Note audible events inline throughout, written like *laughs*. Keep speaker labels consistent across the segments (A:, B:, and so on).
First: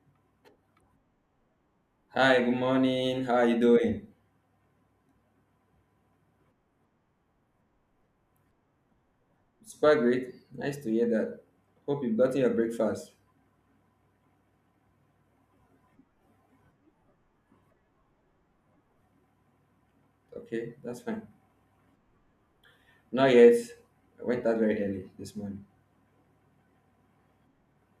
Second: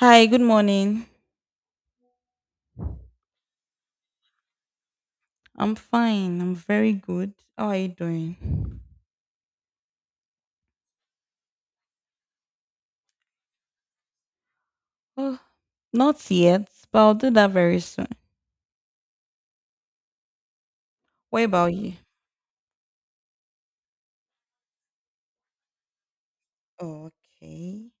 A: Hi, good morning.
B: Hi, good morning. How are you doing?
A: I'm fine. I'm very good. How are you doing?
B: Super great. Nice to hear that. Hope you've gotten your breakfast.
A: Oh, not yet, but I'll do that very soon.
B: Okay, that's fine.
A: What about you?
B: Not yet. I went out very early this morning.
A: Oh, okay.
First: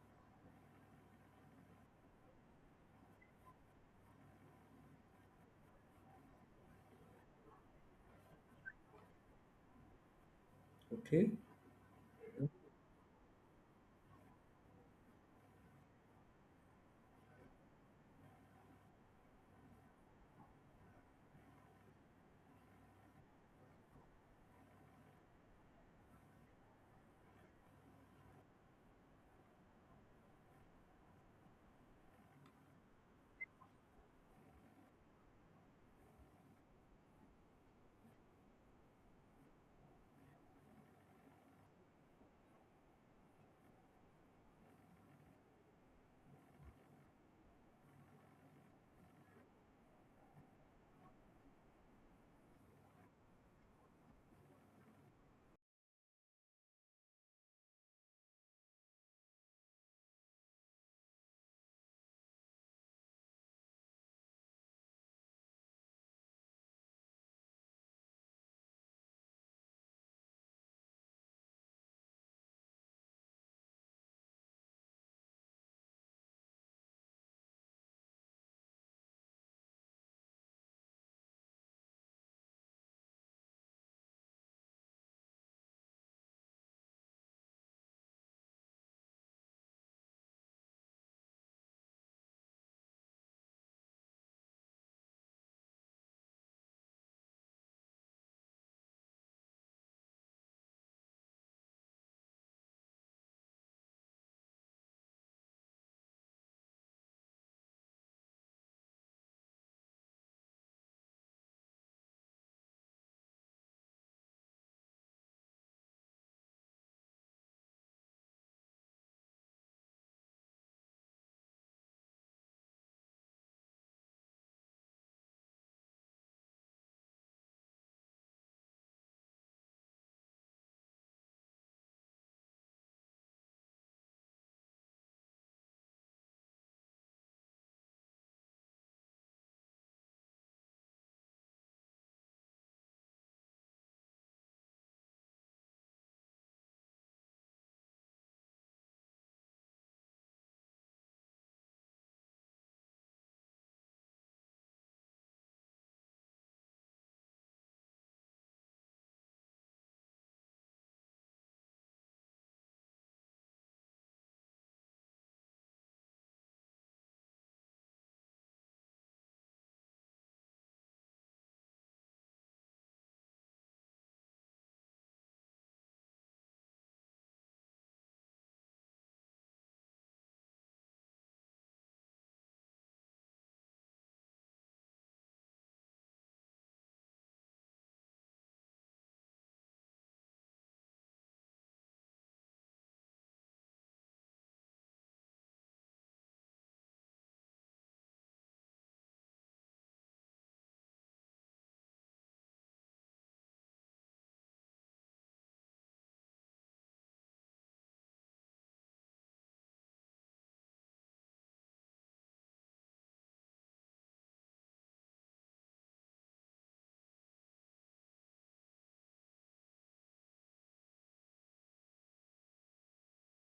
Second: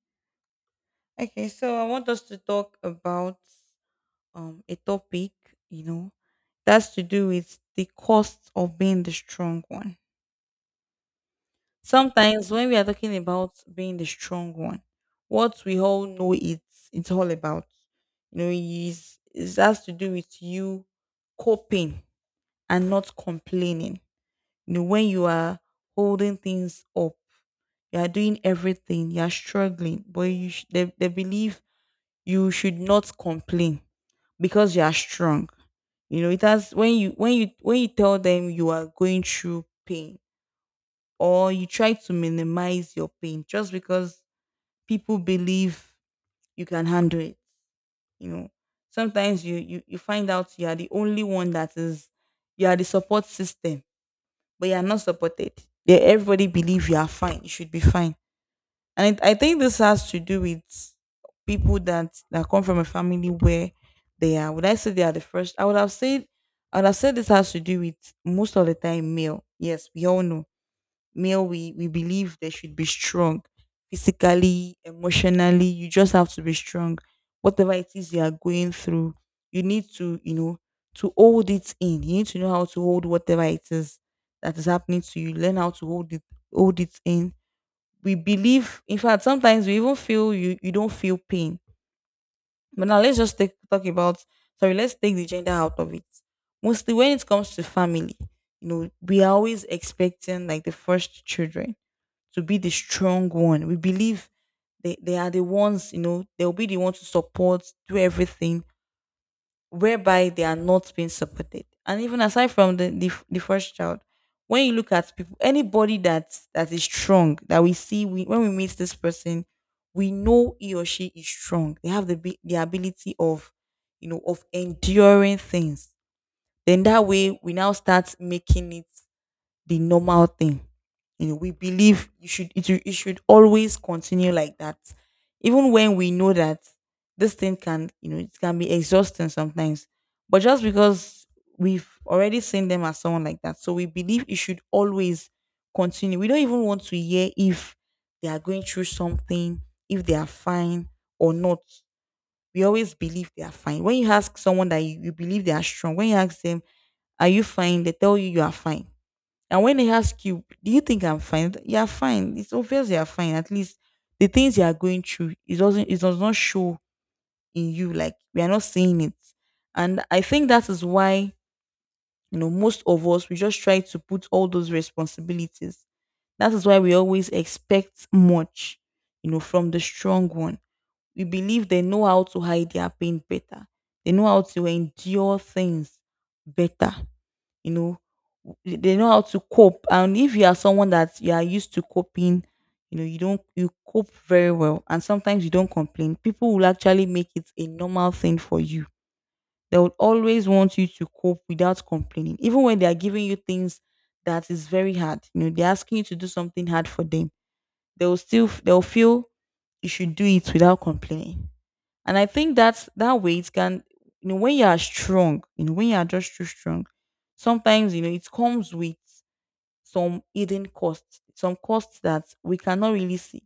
A: Okay, so I want us to talk about a topic, you know, that's to do with the cost of being the strong one.
B: Okay.
A: Sometimes when we are talking about being the strong one, what we all know it's all about. You know, is it has to do with you coping and not complaining. When you are holding things up, you are doing everything, you are struggling, but they believe you should not complain because you are strong. It has When you tell them you are going through pain, or you try to minimize your pain just because people believe you can handle it. You know, sometimes you find out you are the only one, that is you are the support system, but you're not supported. Yeah, everybody believe you are fine. You should be fine. I think this has to do with people that come from a family where they are. Would I say they are the first? I would have said. I would have said this has to do with most of the time male. Yes, we all know male we believe they should be strong, physically, emotionally. You just have to be strong. Whatever it is you are going through, you need to hold it in. You need to know how to hold whatever it is that is happening to you. Learn how to hold it, hold it in. We believe, in fact, sometimes we even feel you don't feel pain. But now let's just take, talk about sorry let's take the gender out of it. Mostly when it comes to family, we are always expecting like the first children to be the strong one. We believe they are the ones, they'll be the ones to support, do everything, whereby they are not being supported. And even aside from the first child, when you look at people, anybody that is strong, that we see, when we meet this person, we know he or she is strong. They have the ability of enduring things. Then that way we now start making it the normal thing. We believe you should it, should- it should always continue like that. Even when we know that this thing can, you know, it can be exhausting sometimes. But just because we've already seen them as someone like that, so we believe it should always continue. We don't even want to hear if they are going through something, if they are fine or not. We always believe they are fine. When you ask someone that you believe they are strong, when you ask them, are you fine? They tell you you are fine, and when they ask you, do you think I'm fine? You are fine. It's obvious you are fine. At least the things you are going through, it does not show in you. Like, we are not seeing it. And I think that is why, most of us we just try to put all those responsibilities. That is why we always expect much, from the strong one. We believe they know how to hide their pain better. They know how to endure things better. You know w- they know how to cope, and if you are someone that you are used to coping, you don't you cope very well, and sometimes you don't complain. People will actually make it a normal thing for you. They would always want you to cope without complaining, even when they are giving you things that is very hard. They're asking you to do something hard for them. They'll feel you should do it without complaining. And I think that's that weight can, when you are strong, when you are just too strong, sometimes it comes with some hidden costs, some costs that we cannot really see.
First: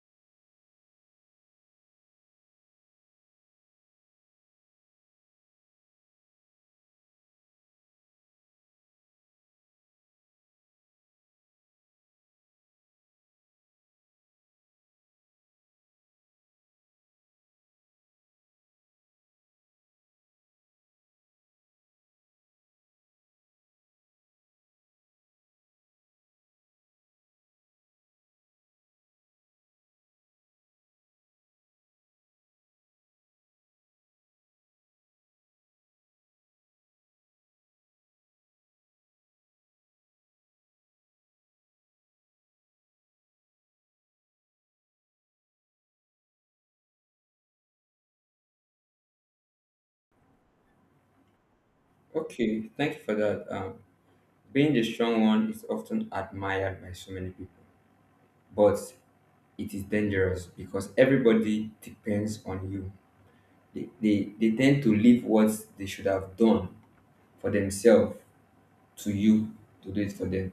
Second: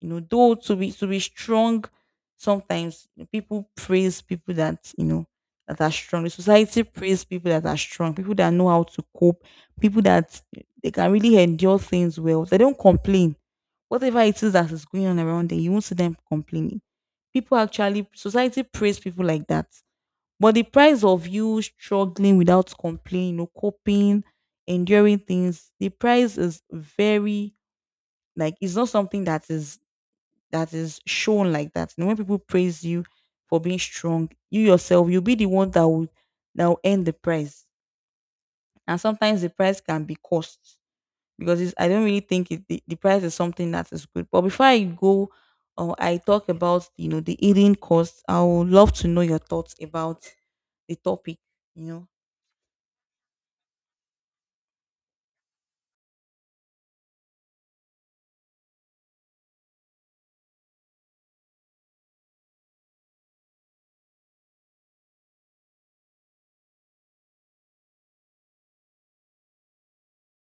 A: Though to be strong, sometimes people praise people that you know that are strong. The society praise people that are strong, people that know how to cope, people that they can really endure things well. They don't complain. Whatever it is that is going on around them, you won't see them complaining. People actually society praise people like that. But the price of you struggling without complaining, coping, enduring things, the price is very, like it's not something that is shown like that. And when people praise you for being strong, you yourself, you'll be the one that will earn the prize. And sometimes the price can be cost because I don't really think the prize is something that is good. But before I go, or I talk about the eating cost, I would love to know your thoughts about the topic. You know,
B: Okay, thank you for that. Being the strong one is often admired by so many people, but it is dangerous because everybody depends on you. They tend to leave what they should have done for themselves to you to do it for them.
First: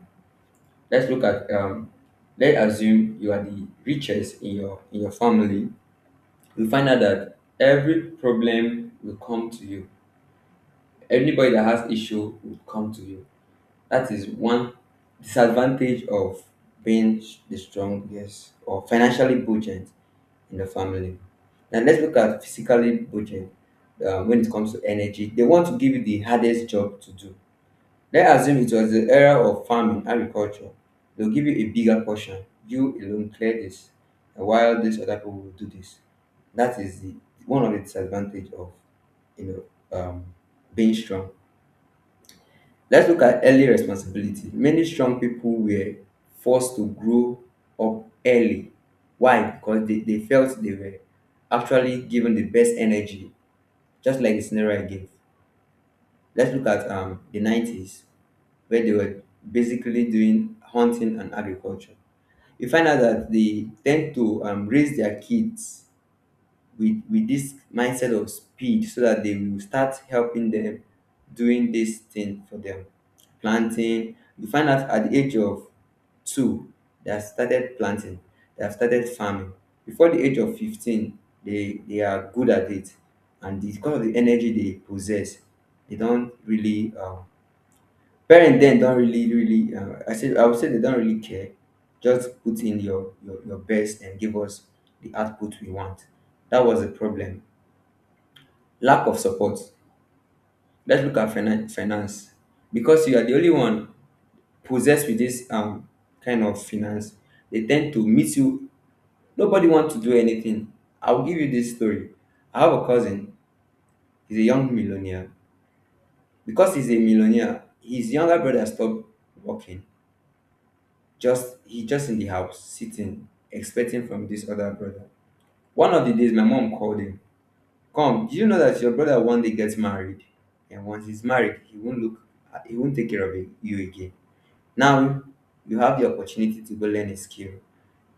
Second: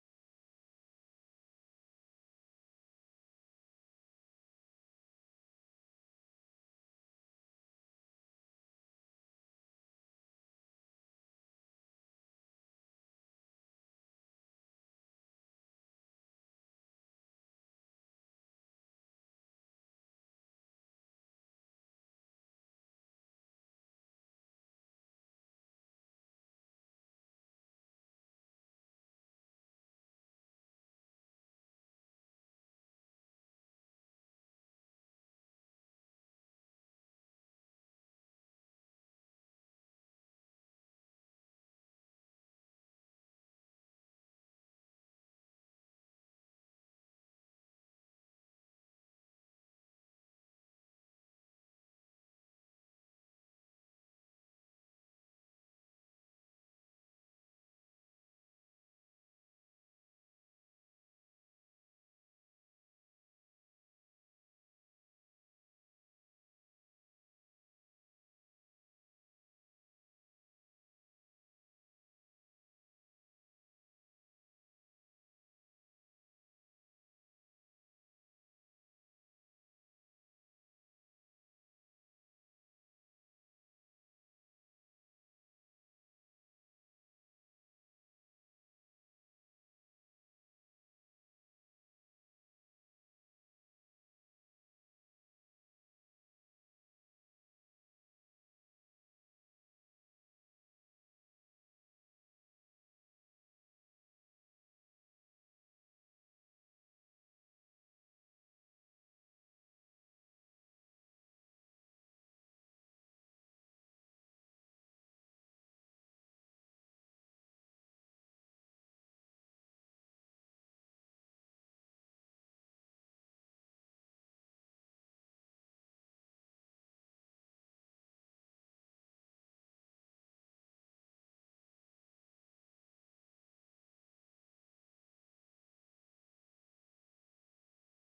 B: Let's look at let's assume you are the richest in your family. You find out that every problem will come to you. Anybody that has issue will come to you. That is one disadvantage of being the strongest or financially buoyant in the family. Now let's look at physically buoyant. When it comes to energy, they want to give you the hardest job to do. Let's assume it was the era of farming, agriculture. They'll give you a bigger portion. You alone clear this, while these other people will do this. That is the one of the disadvantage of you know um, being strong. Let's look at early responsibility. Many strong people were forced to grow up early. Why? Because they felt they were actually given the best energy, just like the scenario I gave. Let's look at the 90s, where they were basically doing hunting and agriculture. You find out that they tend to raise their kids with this mindset of speed so that they will start helping them doing this thing for them. Planting. You find out at the age of two, they have started planting, they have started farming. Before the age of 15, they are good at it. And because of the energy they possess, they don't really parent don't really I would say they don't really care, just put in your best and give us the output we want. That was the problem. Lack of support. Let's look at finance. Because you are the only one possessed with this kind of finance, they tend to meet you, nobody want to do anything. I will give you this story. I have a cousin, he's a young millionaire. Because he's a millionaire, his younger brother stopped working. Just he just in the house sitting, expecting from this other brother. One of the days my mom called him. Come, do you know that your brother one day gets married? And once he's married, he won't look, he won't take care of you again. Now you have the opportunity to go learn a skill.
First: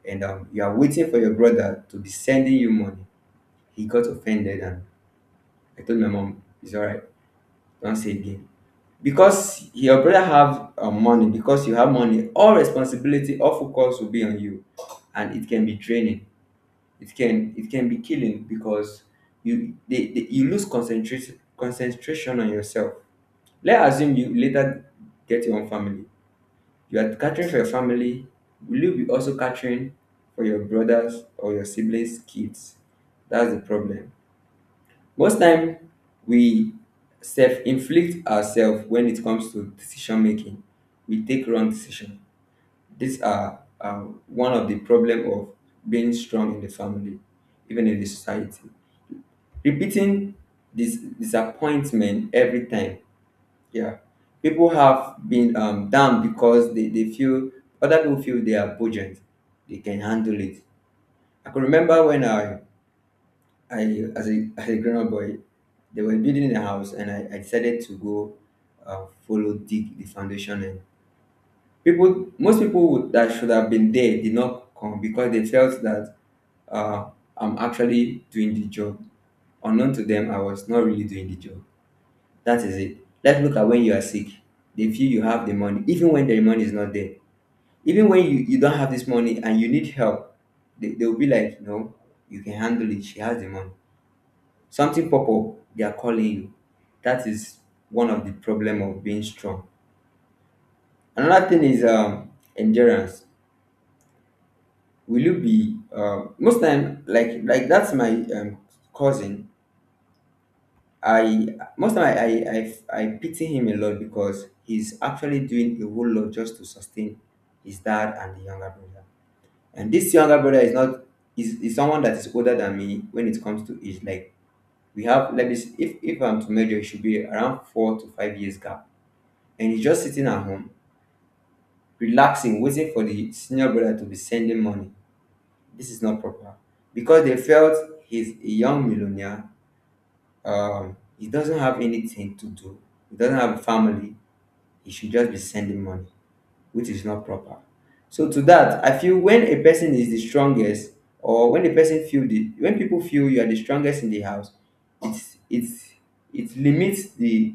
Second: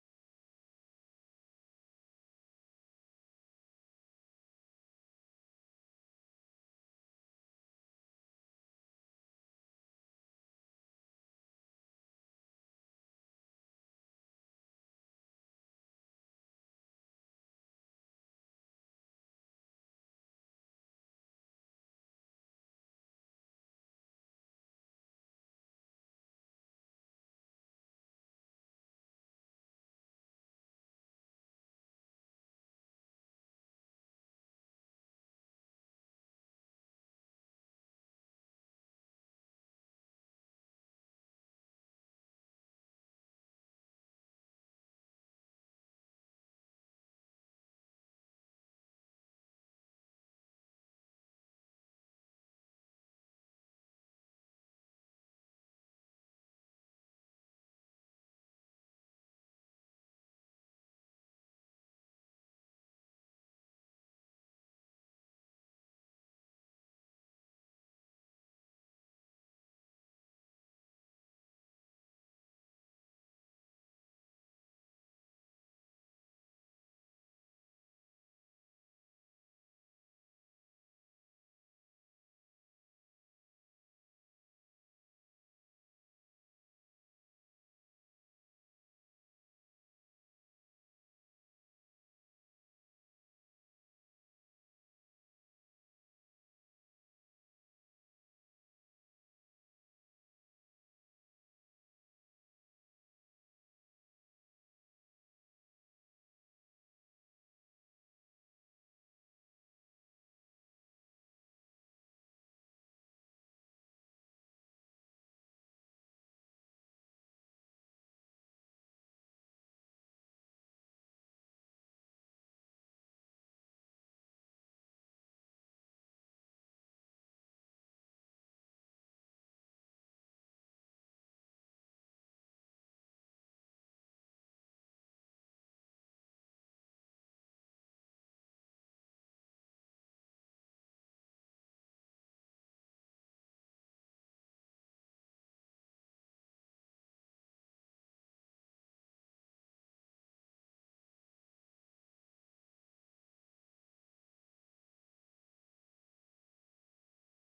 B: And you are waiting for your brother to be sending you money. He got offended and I told my mom, it's alright, don't say again. Because your brother have money, because you have money, all responsibility, all focus will be on you and it can be draining. It can, it can be killing because you lose concentration on yourself. Let's assume you later get your own family, you are catering for your family, will you be also catering for your brothers or your siblings kids? That's the problem. Most time we self-inflict ourselves when it comes to decision making. We take wrong decision. These are one of the problem of being strong in the family, even in the society. Repeating this disappointment every time. Yeah. People have been down because they feel other people feel they are buoyant. They can handle it. I can remember when I as a *laughs* as a grown up boy, they were building a house and I decided to go follow dig the foundation and people, most people would, that should have been there did not come because they felt that uh, I'm actually doing the job. Unknown to them, I was not really doing the job. That is it. Let's look at when you are sick. They feel you have the money, even when the money is not there. Even when you don't have this money and you need help, they'll be like, no, you can handle it. She has the money. Something pop up, they are calling you. That is one of the problem of being strong. Another thing is endurance. Will you be most time like that's my cousin. I Most time I pity him a lot because he's actually doing a whole lot just to sustain his dad and the younger brother. And this younger brother is not, is someone that is older than me when it comes to age. Like, we have, let me see, if I'm to measure, it should be around 4 to 5 years gap. And he's just sitting at home, relaxing, waiting for the senior brother to be sending money. This is not proper because they felt he's a young millionaire. He doesn't have anything to do. He doesn't have a family, you should just be sending money, which is not proper. So to that, I feel when a person is the strongest, or when a person feel the when people feel you are the strongest in the house, it's it's it limits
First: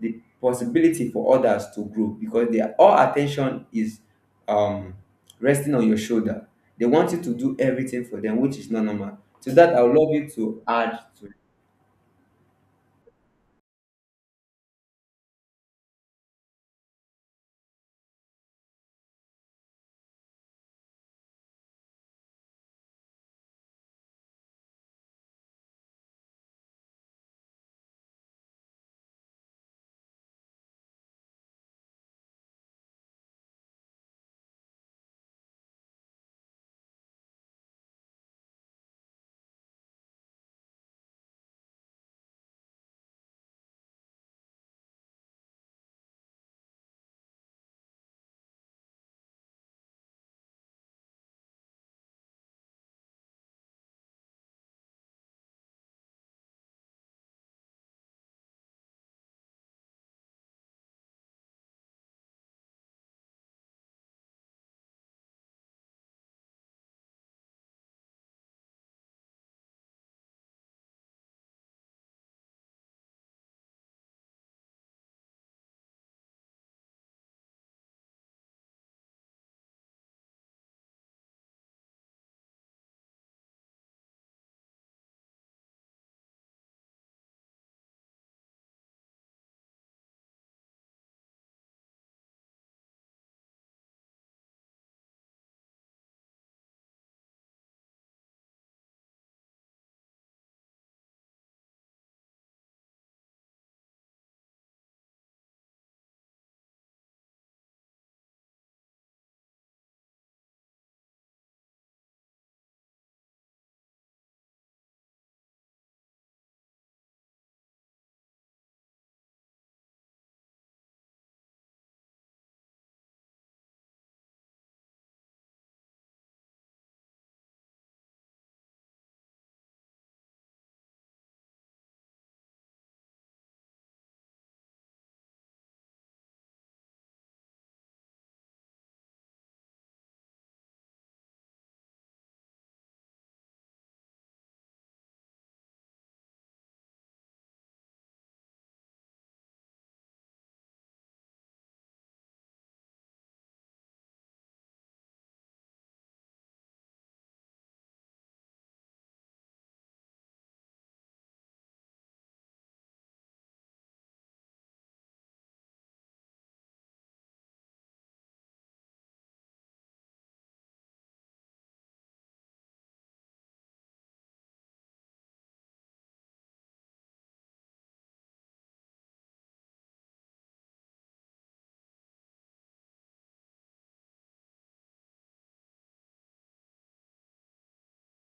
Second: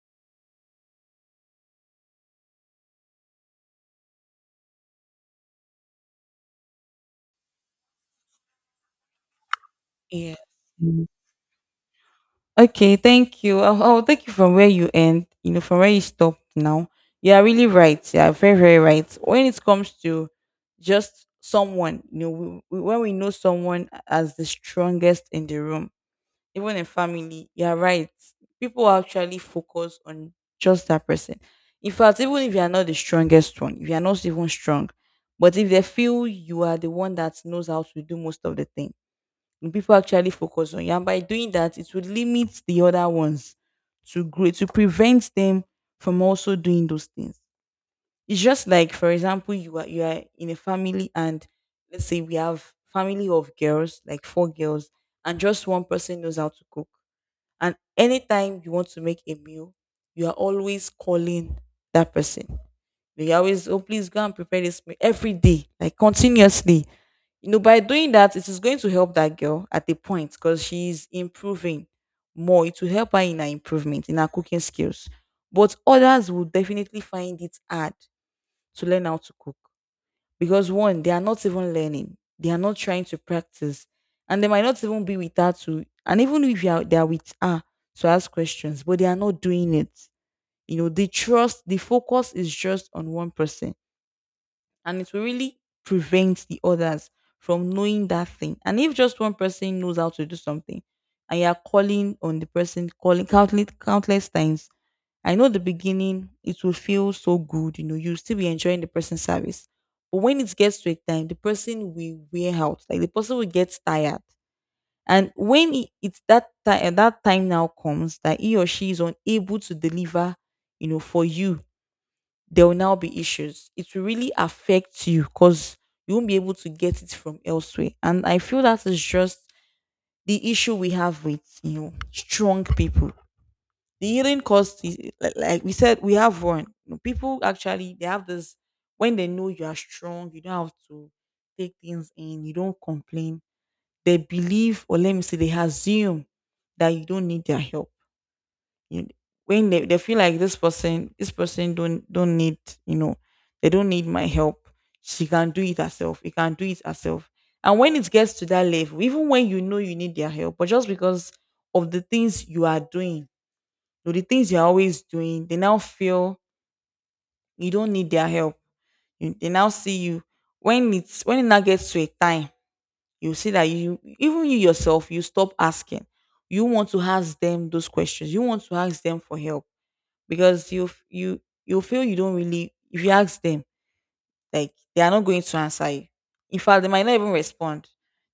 B: the possibility for others to grow because their all attention is um resting on your shoulder. They want you to do everything for them, which is not normal. To that, I would love you
A: yeah.
B: to add to.
A: Okay, thank you. I'll take you from where you end, from where you stopped now. You are really right. You are very, very right. When it comes to just someone, when we know someone as the strongest in the room, even in family, you are right. People actually focus on just that person. In fact, even if you are not the strongest one, if you are not even strong, but if they feel you are the one that knows how to do most of the things, people actually focus on you. And by doing that, it would limit the other ones to grow, to prevent them from also doing those things. It's just like, for example, you are in a family, and let's say we have family of girls, like four girls, and just one person knows how to cook. And anytime you want to make a meal, you are always calling that person. You always, oh please go and prepare this meal every day, like continuously. By doing that, it is going to help that girl at a point, because she's improving more. It will help her in her improvement in her cooking skills. But others will definitely find it hard to learn how to cook, because one, they are not even learning, they are not trying to practice. And they might not even be with her to and even if you are, they are with her to ask questions but they are not doing it. The focus is just on one person, and it will really prevent the others from knowing that thing. And if just one person knows how to do something and you're calling on the person, calling countless, countless times, I know the beginning it will feel so good. You'll still be enjoying the person's service. But when it gets to a time, the person will wear out, like the person will get tired. And when it's that time, now comes that he or she is unable to deliver, for you there will now be issues. It will really affect you because you won't be able to get it from elsewhere. And I feel that is just the issue we have with strong people. The healing cost is like we said, we have one. People actually they have this. When they know you are strong, you don't have to take things in, you don't complain. They believe, or let me say, they assume that you don't need their help you- when they feel like this person don't need, you know they don't need my help. She can do it herself, he can do it herself. And when it gets to that level, even when you know you need their help, but just because of the things you are doing or the things you're always doing, they now feel you don't need their help. They now see you when it now gets to a time, you see that you even you yourself, you stop asking. You want to ask them those questions, you want to ask them for help, because you feel you don't really, if you ask them, like, they are not going to answer you. In fact, they might not even respond.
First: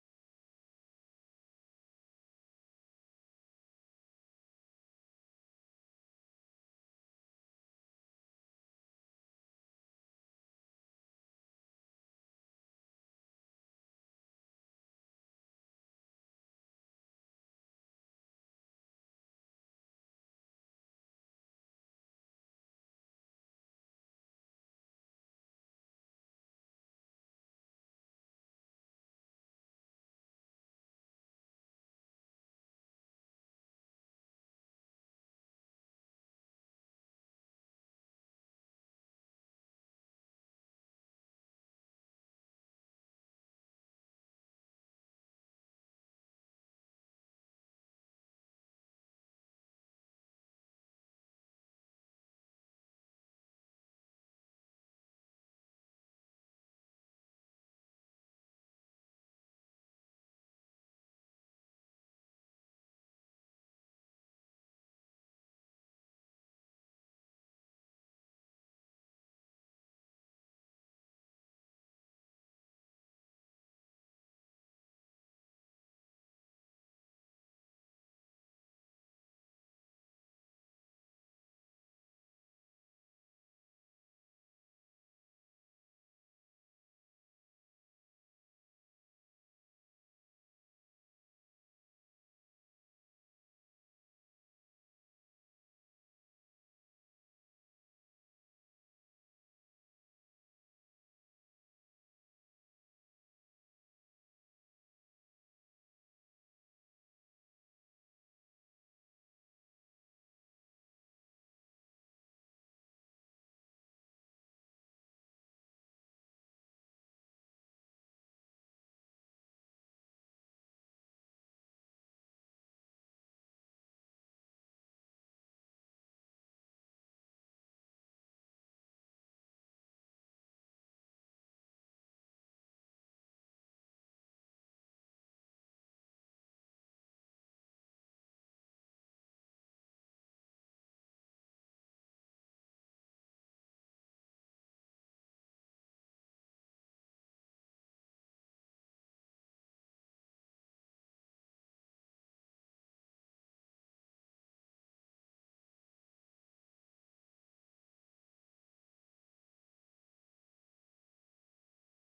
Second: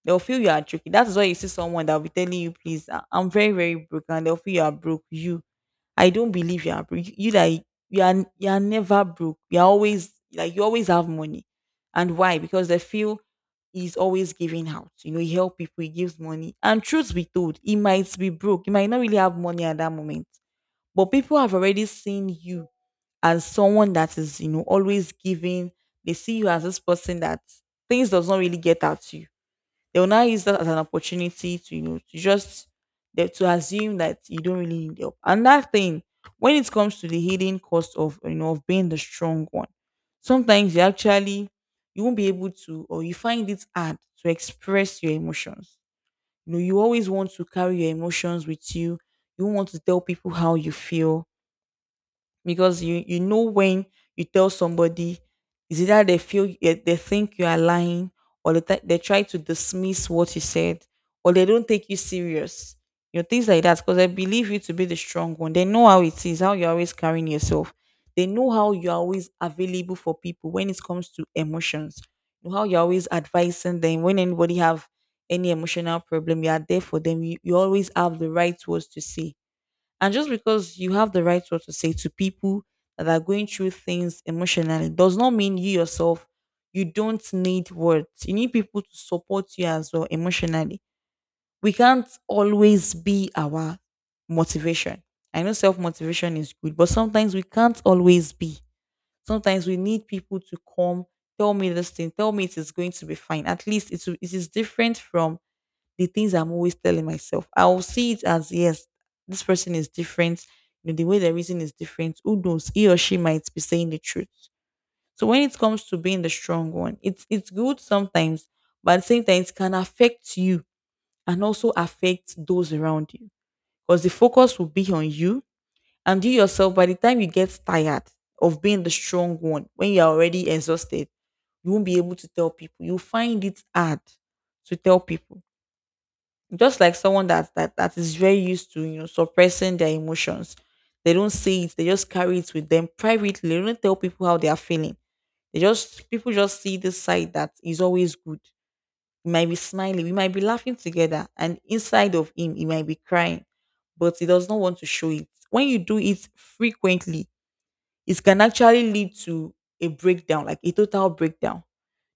A: They'll feel you are joking. That's why you see someone that'll be telling you, please, I'm very, very broke, and they'll feel you are broke. You I don't believe you are broke, you, like, you are, you are never broke, you're always like, you always have money. And why? Because they feel he's always giving out. You know, he helps people, he gives money. And truth be told, he might be broke. He might not really have money at that moment. But people have already seen you as someone that is, you know, always giving. They see you as this person that things does not really get out to you. They will now use that as an opportunity to, you know, to just to assume that you don't really need help. And that thing, when it comes to the hidden cost of, you know, of being the strong one, sometimes you actually you won't be able to, or you find it hard to express your emotions. You know, you always want to carry your emotions with you. You want to tell people how you feel, because you know, when you tell somebody, is either they feel, they think you are lying, or they try to dismiss what you said, or they don't take you serious, you know, things like that. Because they believe you to be the strong one, they know how it is, how you're always carrying yourself. They know how you're always available for people when it comes to emotions. You know how you're always advising them. When anybody have any emotional problem, you are there for them. You always have the right words to say. And just because you have the right what to say to people that are going through things emotionally does not mean you yourself, you don't need words. You need people to support you as well emotionally. We can't always be our motivation. I know self motivation is good, but sometimes we can't always be. Sometimes we need people to come, tell me this thing, tell me it is going to be fine. It is different from the things I'm always telling myself. I will see it as, yes, this person is different. You know, the way they're reason is different. Who knows? He or she might be saying the truth. So when it comes to being the strong one, it's good sometimes, but at the same time, it can affect you and also affect those around you. Because the focus will be on you, and you yourself, by the time you get tired of being the strong one, when you're already exhausted, you won't be able to tell people. You find it hard to tell people, just like someone that is very used to, you know, suppressing their emotions. They don't say it, they just carry it with them privately. They don't tell people how they are feeling. They just People just see this side that is always good. He might be smiling, we might be laughing together, and inside of him he might be crying, but he does not want to show it. When you do it frequently, it can actually lead to a breakdown, like a total breakdown.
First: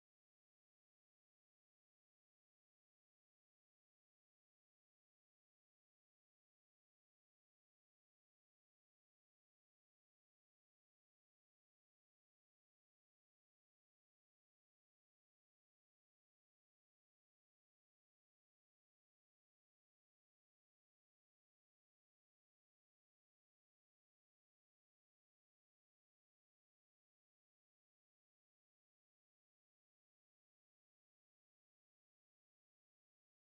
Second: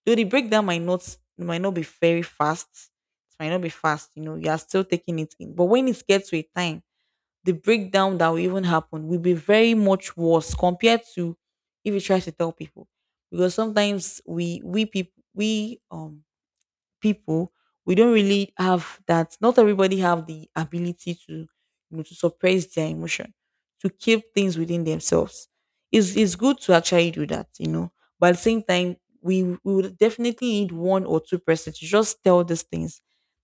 A: Though the breakdown might not be very fast, it might not be fast, you know, you are still taking it in. But when it gets to a time, the breakdown that will even happen will be very much worse compared to if you try to tell people. Because sometimes we people we people, we don't really have that. Not everybody have the ability to, you know, to suppress their emotion, to keep things within themselves. It's good to actually do that, you know. But at the same time, we would definitely need one or two persons to just tell these things.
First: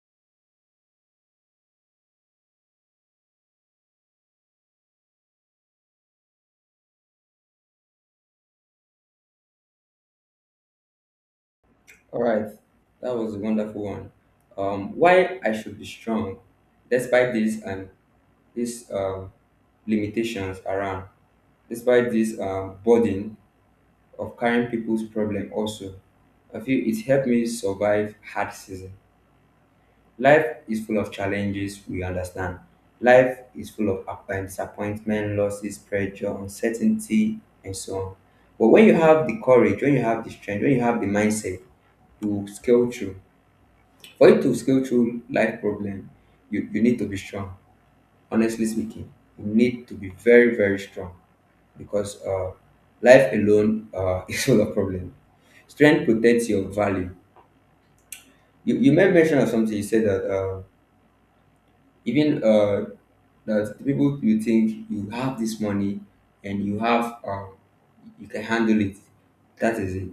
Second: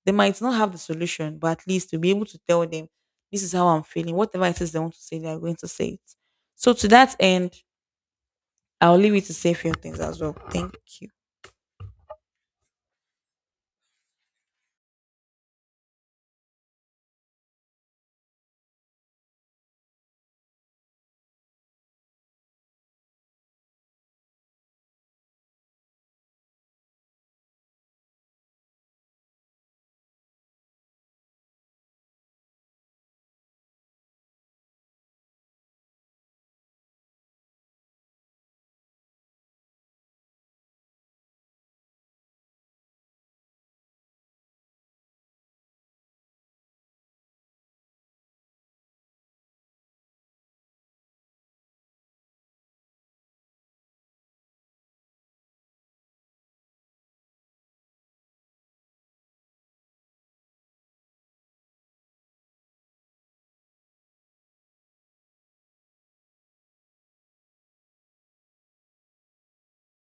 A: They might not have the solution, but at least to be able to tell them, this is how I'm feeling. Whatever it is they want to say, they are going to say it. So to that end, I'll leave you to say a few things as well. Thank you.
B: All right, that was a wonderful one. Why I should be strong, despite this and these limitations around, despite this burden of carrying people's problem. Also, I feel it helped me survive hard season. Life is full of challenges. We understand. Life is full of disappointment, losses, pressure, uncertainty, and so on. But when you have the courage, when you have the strength, when you have the mindset, you will scale through. For you to scale through life problem, you need to be strong. Honestly speaking, you need to be very, very strong because life alone *laughs* is full of problem. Strength protects your value. You made mention of something. You said that even that the people you think you have this money and you have you can handle it. That is it.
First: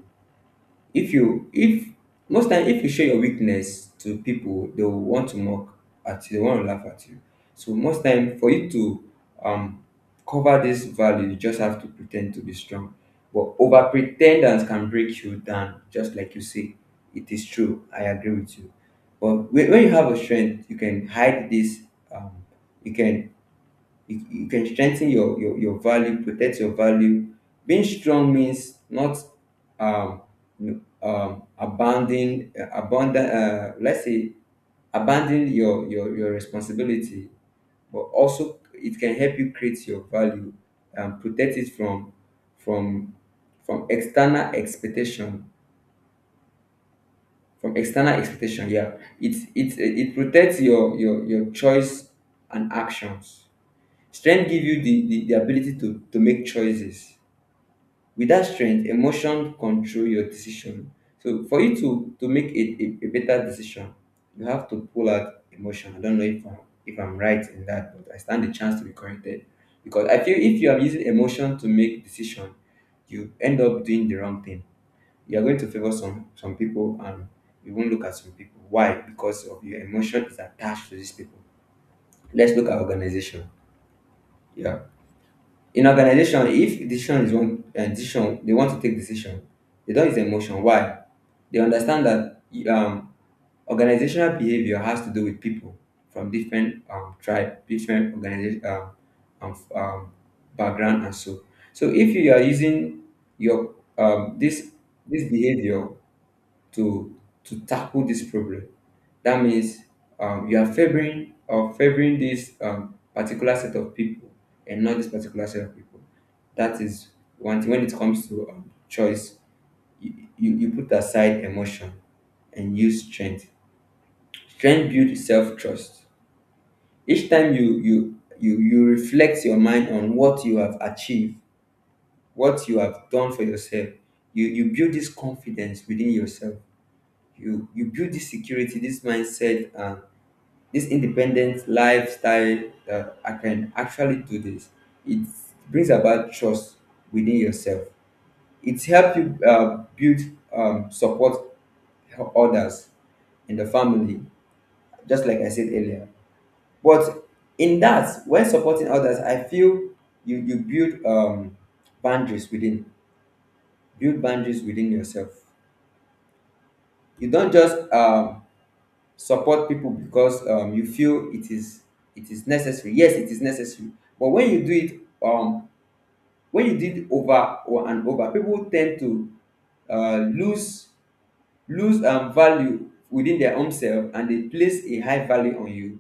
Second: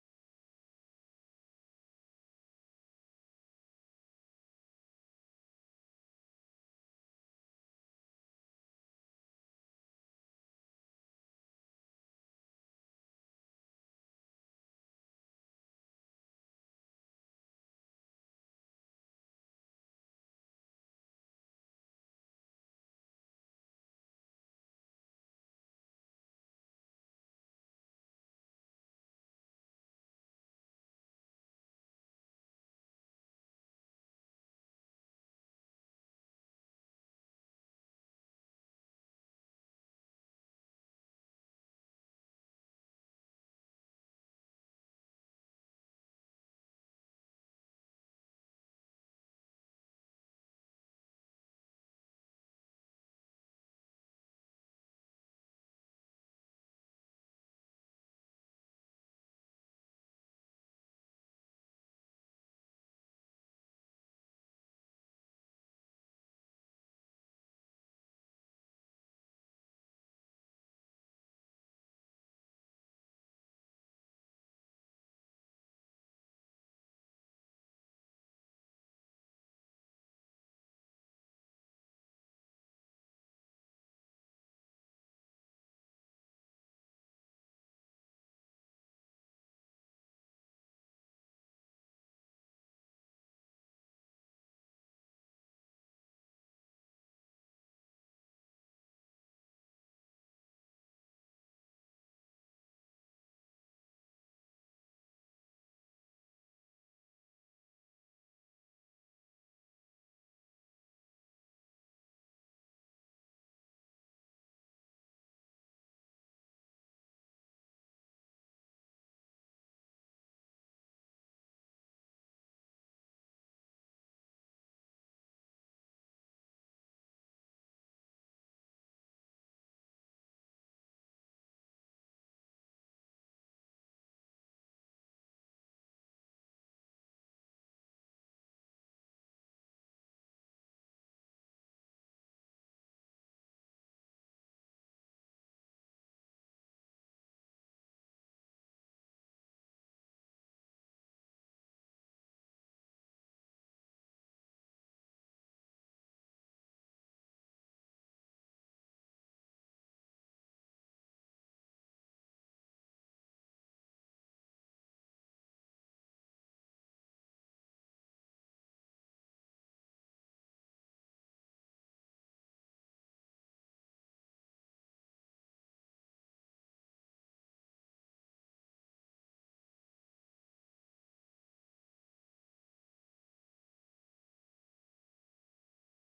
B: If you if Most time, if you show your weakness to people, they will want to mock at you, they want to laugh at you. So most time, for you to um cover this value, you just have to pretend to be strong, but over pretendance can break you down, just like you say. It is true, I agree with you. But when you have a strength, you can hide this, um you can, you can strengthen your value, protect your value. Being strong means not um abandon, abandon, let's say abandon your responsibility, but also it can help you create your value and protect it from from external expectation. From external expectation, yeah. It protects your choice and actions. Strength give you the, the ability to make choices. With that strength, emotion control your decision. So for you to make a better decision, you have to pull out emotion. I don't know if if I'm right in that, but I stand the chance to be corrected. Because I feel if you are using emotion to make decision, you end up doing the wrong thing. You are going to favor some people and you won't look at some people. Why? Because of your emotion is attached to these people. Let's look at organization. Yeah, in organization, if decision is one decision, they want to take decision. They don't use emotion. Why? They understand that um organizational behavior has to do with people from different tribe, different organization, um um background, and so. So if you are using your this behavior to to tackle this problem, that means you are favoring or favoring this particular set of people and not this particular set of people. That is one thing. When it comes to choice, you, you put aside emotion and use strength. Strength builds self trust. Each time you you reflect your mind on what you have achieved, what you have done for yourself, you build this confidence within yourself. You build this security, this mindset, this independent lifestyle that I can actually do this. It brings about trust within yourself. It helps you build support others in the family, just like I said earlier. But in that, when supporting others, I feel you build boundaries within, build boundaries within yourself. You don't just support people because you feel it is necessary. Yes, it is necessary. But when you do it um when you do it over or and over, people tend to uh, lose lose value within their own self, and they place a high value on you.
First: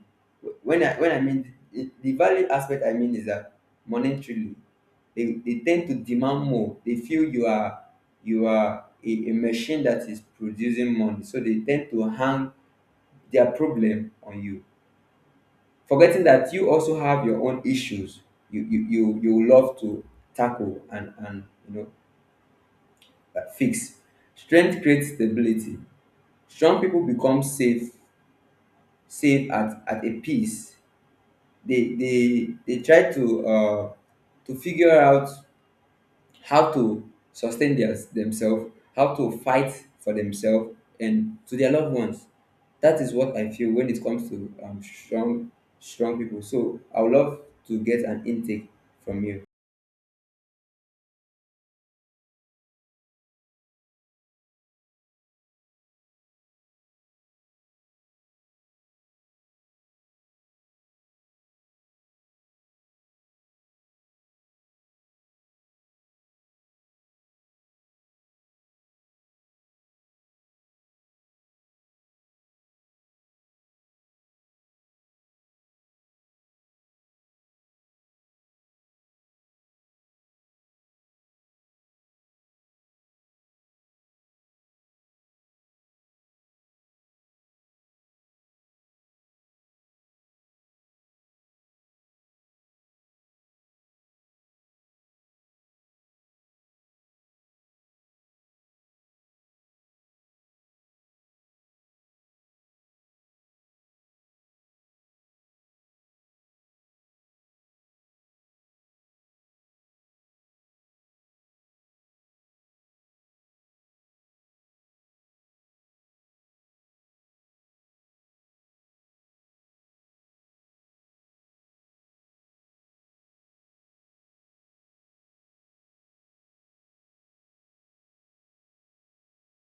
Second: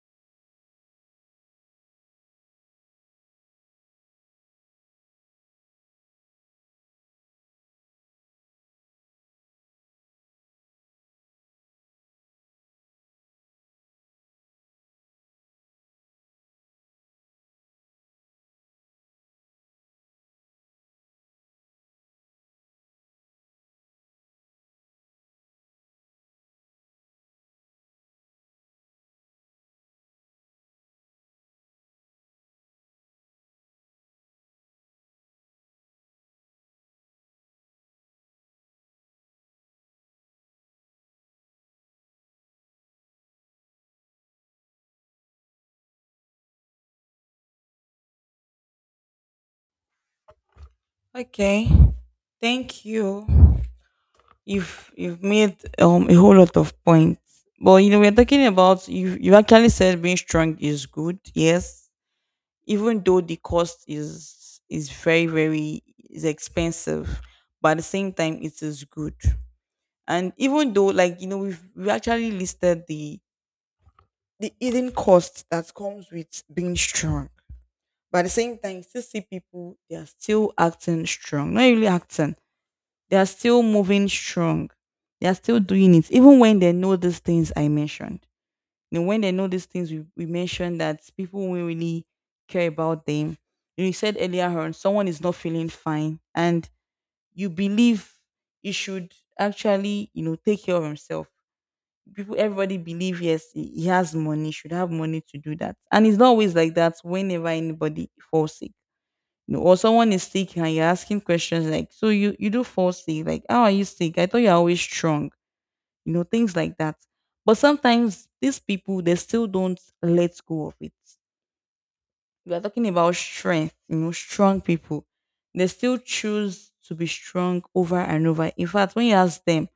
B: When I mean the value aspect, I mean is that monetarily they tend to demand more. They feel you are a machine that is producing money, so they tend to hang their problem on you, forgetting that you also have your own issues you love to tackle and you know fix. Strength creates stability. Strong people become safe at a peace. They try to figure out how to sustain themselves, how to fight for themselves and to their loved ones. That is what I feel when it comes to strong people. So I would love to get an intake from you.
A: Okay. Thank you. You've made a whole lot of points. But you know, we're talking about, you actually said being strong is good, yes. Even though the cost is very, very is expensive, but at the same time it is good. And even though, like, you know, we actually listed the hidden cost that comes with being strong. But at the same time, you still see people, they are still acting strong, not really acting. They are still moving strong. They are still doing it, even when they know these things I mentioned. You know, when they know these things we mentioned, that people will really care about them. You know, you said earlier on, someone is not feeling fine, and you believe he should actually, you know, take care of himself. People, everybody believe, yes, he has money, should have money to do that, and it's not always like that. Whenever anybody falls sick, no, or someone is sick and you're asking questions like, so you do fall sick, like, how are you sick? I thought you're always strong, you know, things like that. But sometimes these people, they still don't let go of it. We are talking about strength, you know, strong people. They still choose to be strong over and over. In fact, when you ask them,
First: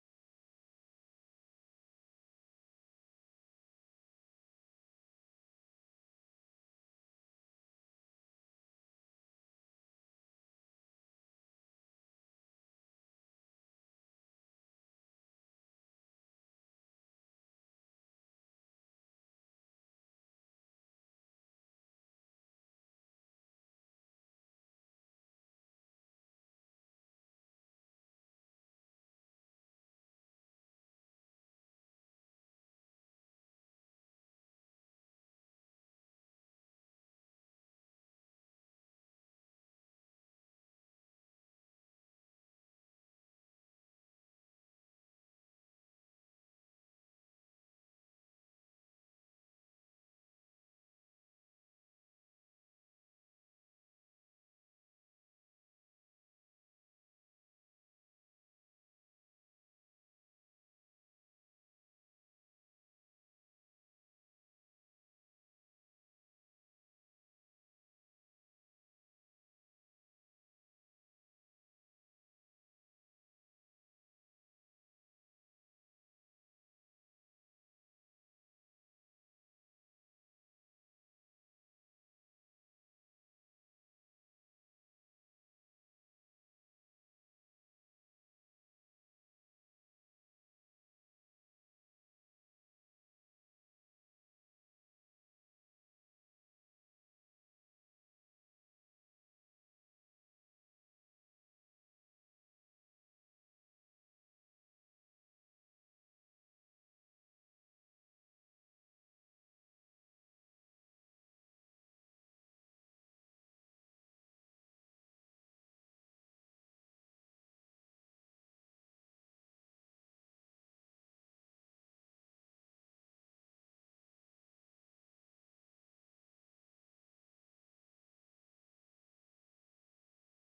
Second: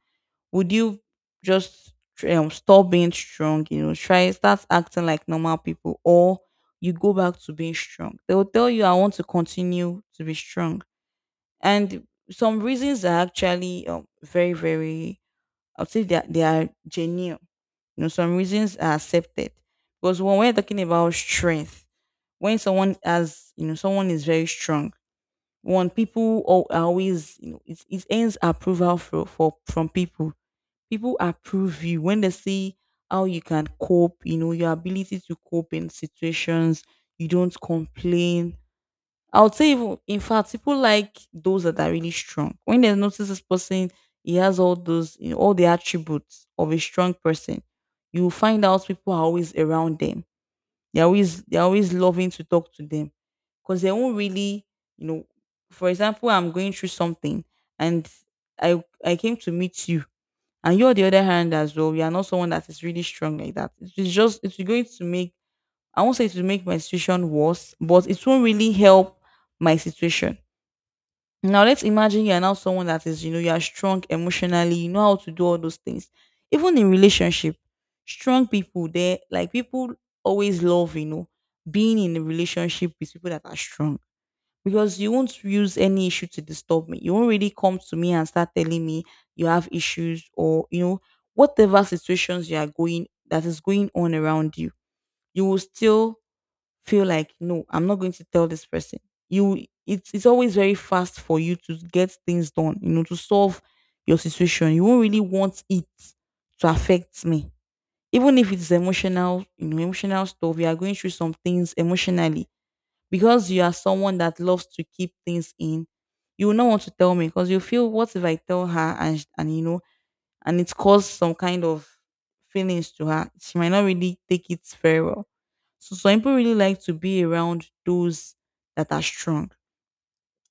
A: would you just stop being strong, you know, try start acting like normal people, or you go back to being strong? They will tell you, I want to continue to be strong, and some reasons are actually very, very, I would say, they are genuine. You know, some reasons are accepted, because when we're talking about strength, when someone has, you know, someone is very strong, one, are always, you know, it ends approval for from people. People approve you when they see how you can cope, you know, your ability to cope in situations. You don't complain. I would say, even, in fact, people like those that are really strong. When they notice this person, he has all those, you know, all the attributes of a strong person. You find out people are always around them. They're always loving to talk to them. Because they won't really, you know, for example, I'm going through something, and I came to meet you. And you're the other hand as well. You are not someone that is really strong like that. It's just, it's going to make, I won't say it will make my situation worse, but it won't really help my situation. Now let's imagine you are now someone that is, you know, you are strong emotionally, you know how to do all those things. Even in relationship, strong people, they like, people always love, you know, being in a relationship with people that are strong. Because you won't use any issue to disturb me. You won't really come to me and start telling me you have issues, or you know, whatever situations you are going that is going on around you, you will still feel like, no, I'm not going to tell this person. You It's always very fast for you to get things done, you know, to solve your situation. You won't really want it to affect me. Even if it's emotional, you know, emotional stuff, you are going through some things emotionally, because you are someone that loves to keep things in, you will not want to tell me, because you feel, what if I tell her, and, you know, and it caused some kind of feelings to her. She might not really take it very well. So some people really like to be around those that are strong.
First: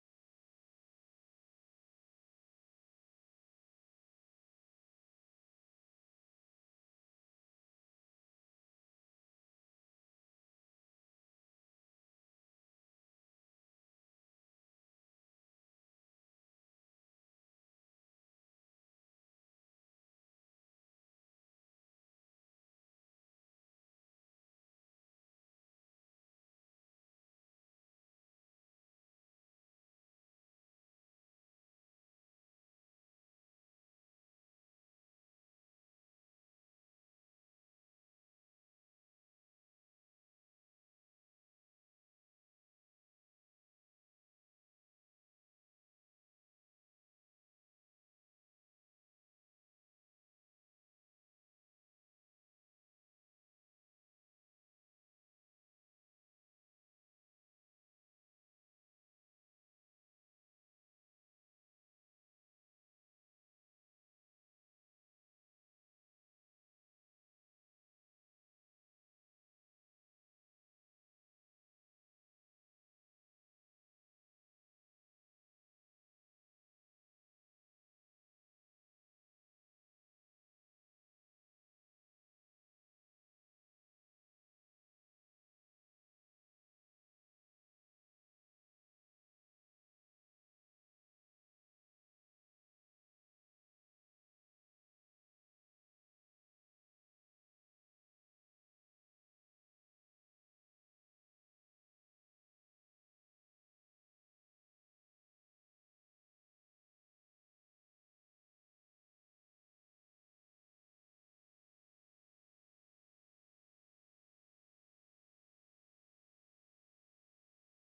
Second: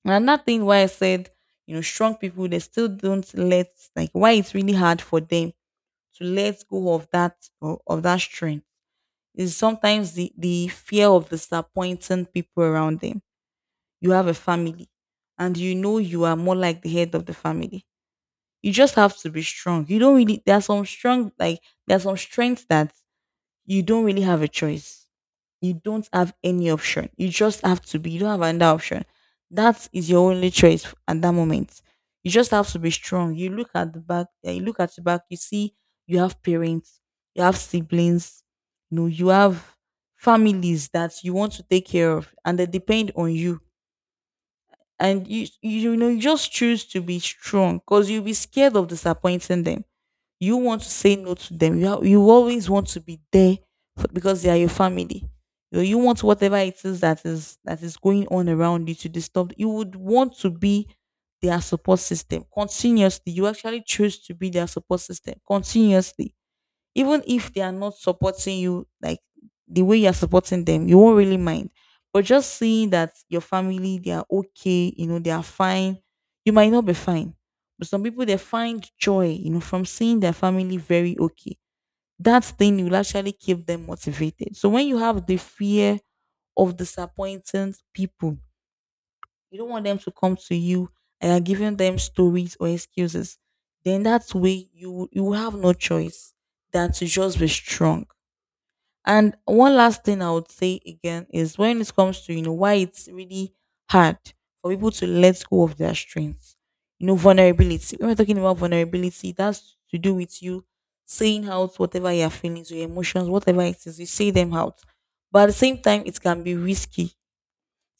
A: And another thing why I said, you know, strong people, they still don't let, like, why it's really hard for them to let go of of that strength, is sometimes the fear of disappointing people around them. You have a family, and you know you are more like the head of the family, you just have to be strong. You don't really, there are some strong, like, there are some strengths that you don't really have a choice. You don't have any option. You just have to be. You don't have another option. That is your only choice, at that moment. You just have to be strong. You look at the back, you look at the back, you see you have parents, you have siblings, you know, you have families that you want to take care of, and they depend on you. And you, you know, you just choose to be strong because you'll be scared of disappointing them. You want to say no to them, you always want to be there for, because they are your family. You want, whatever it is that is, that is going on around you to disturb, you would want to be their support system continuously. You actually choose to be their support system continuously, even if they are not supporting you like the way you're supporting them. You won't really mind. But just seeing that your family, they are okay, you know, they are fine, you might not be fine, but some people, they find joy, you know, from seeing their family very okay. That thing will actually keep them motivated. So when you have the fear of disappointing people, you don't want them to come to you and you're giving them stories or excuses. Then that way, you will have no choice than to just be strong. And one last thing I would say again is, when it comes to, you know, why it's really hard for people to let go of their strengths. You know, vulnerability. When we're talking about vulnerability, that's to do with you saying out whatever your feelings, your emotions, whatever it is, you say them out. But at the same time, it can be risky, it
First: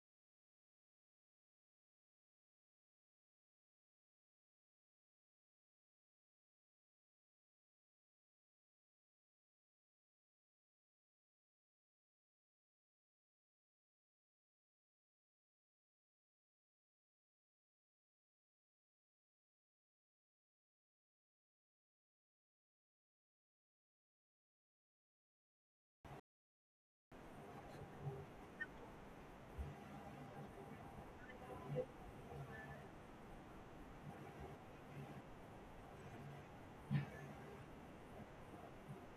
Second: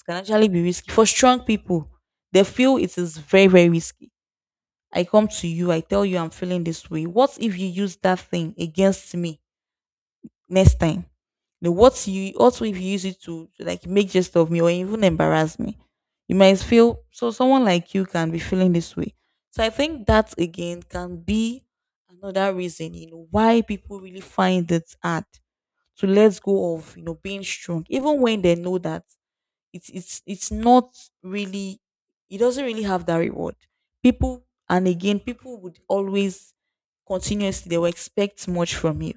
A: can actually be risky. For strong people, they feel it is very, very risky. I come to you, I tell you I'm feeling this way. What if you use that thing against me next time? Now, what you also if you use it to like make jest of me, or even embarrass me? You might feel, so someone like you can be feeling this way. So I think that again can be another reason, you know, why people really find it hard to let go of, you know, being strong, even when they know that it's not really, it doesn't really have that reward. People And again, people would always continuously, they will expect much from you,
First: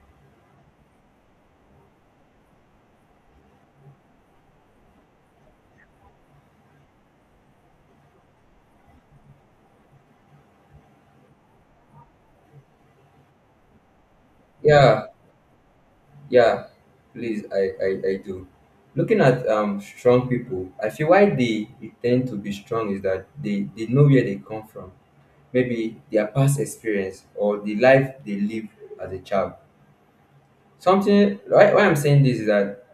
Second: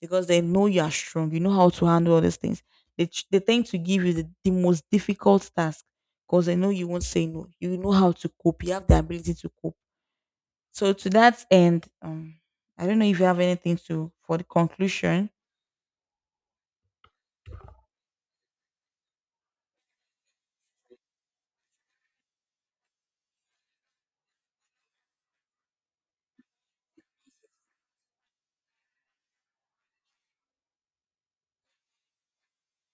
A: because they know you are strong, you know how to handle all these things. They tend to give you the most difficult task, because they know you won't say no, you know how to cope, you have the ability to cope. So to that end, I don't know if you have anything to for the
B: Yeah,
A: conclusion.
B: yeah. Please, I do. Looking at strong people, I feel why they tend to be strong is that they know where they come from. Maybe their past experience or the life they lived as a child. Something why I'm saying this is that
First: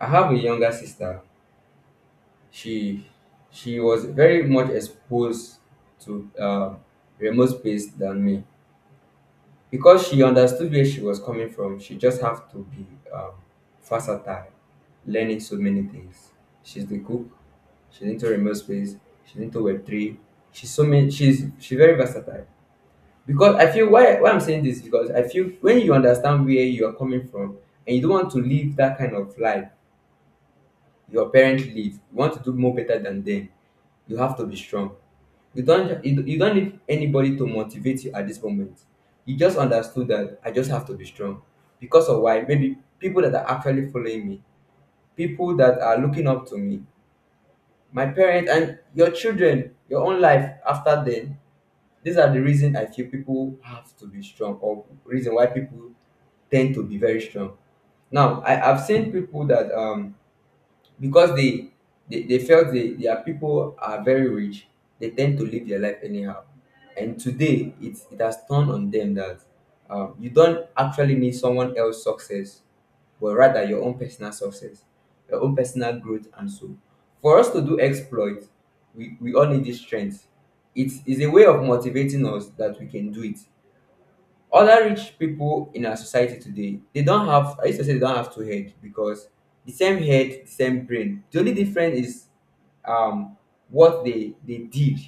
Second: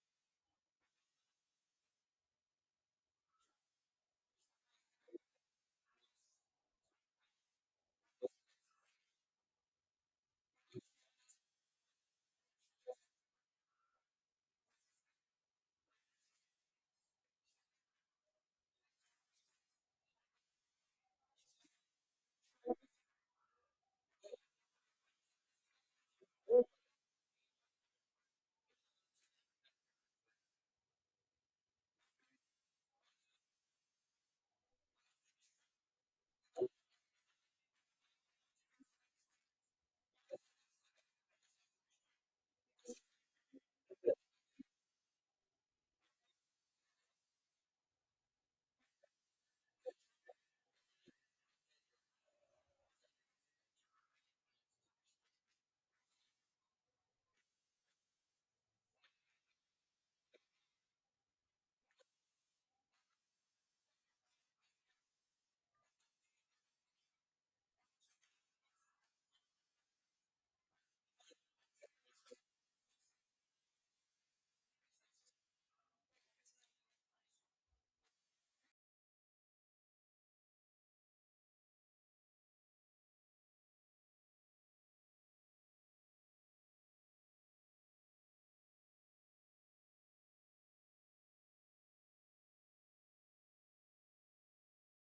B: I have a younger sister. She she was very much exposed to remote space than me because she understood where she was coming from. She just have to be um, versatile, learning so many things. She's the cook. She's into remote space. She's into Web 3. She's so many. She's very versatile. Because I feel why I'm saying this is because I feel when you understand where you are coming from and you don't want to live that kind of life your parents live. You want to do more better than them. You have to be strong. You don't need anybody to motivate you at this moment. You just understood that I just have to be strong. Because of why? Maybe people that are actually following me, people that are looking up to me, my parents and your children, your own life after then. These are the reason I feel people have to be strong, or reason why people tend to be very strong. Now, I've seen people that because they felt their people are very rich. They tend to live their life anyhow, and today it has turned on them that you don't actually need someone else's success, but rather your own personal success, your own personal growth. And so for us to do exploit, we all need this strength. It's it's a way of motivating us that we can do it. Other rich people in our society today, they don't have, I used to say they don't have two heads, because the same head, the same brain. The only difference is um, what they did,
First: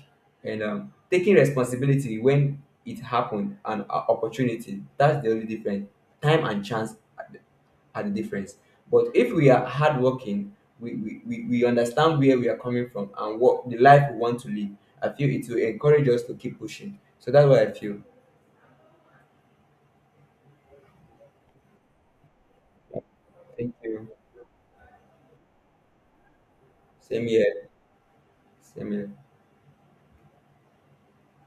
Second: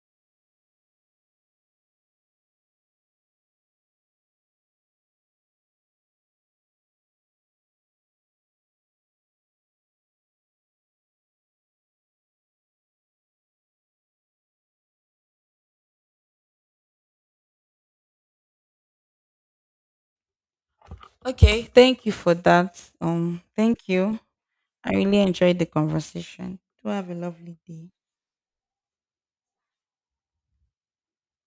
B: and taking responsibility when it happened, and opportunity. That's the only difference. Time and chance are the difference. But if we are hardworking, we understand where we are coming from and what the life we want to live. I feel it will encourage us to keep pushing. So that's what I feel.
A: Okay, thank you for that,
B: Thank
A: thank
B: you.
A: you. I really enjoyed the conversation. Do have a
B: Same
A: lovely
B: here.
A: day.
B: Semelhante.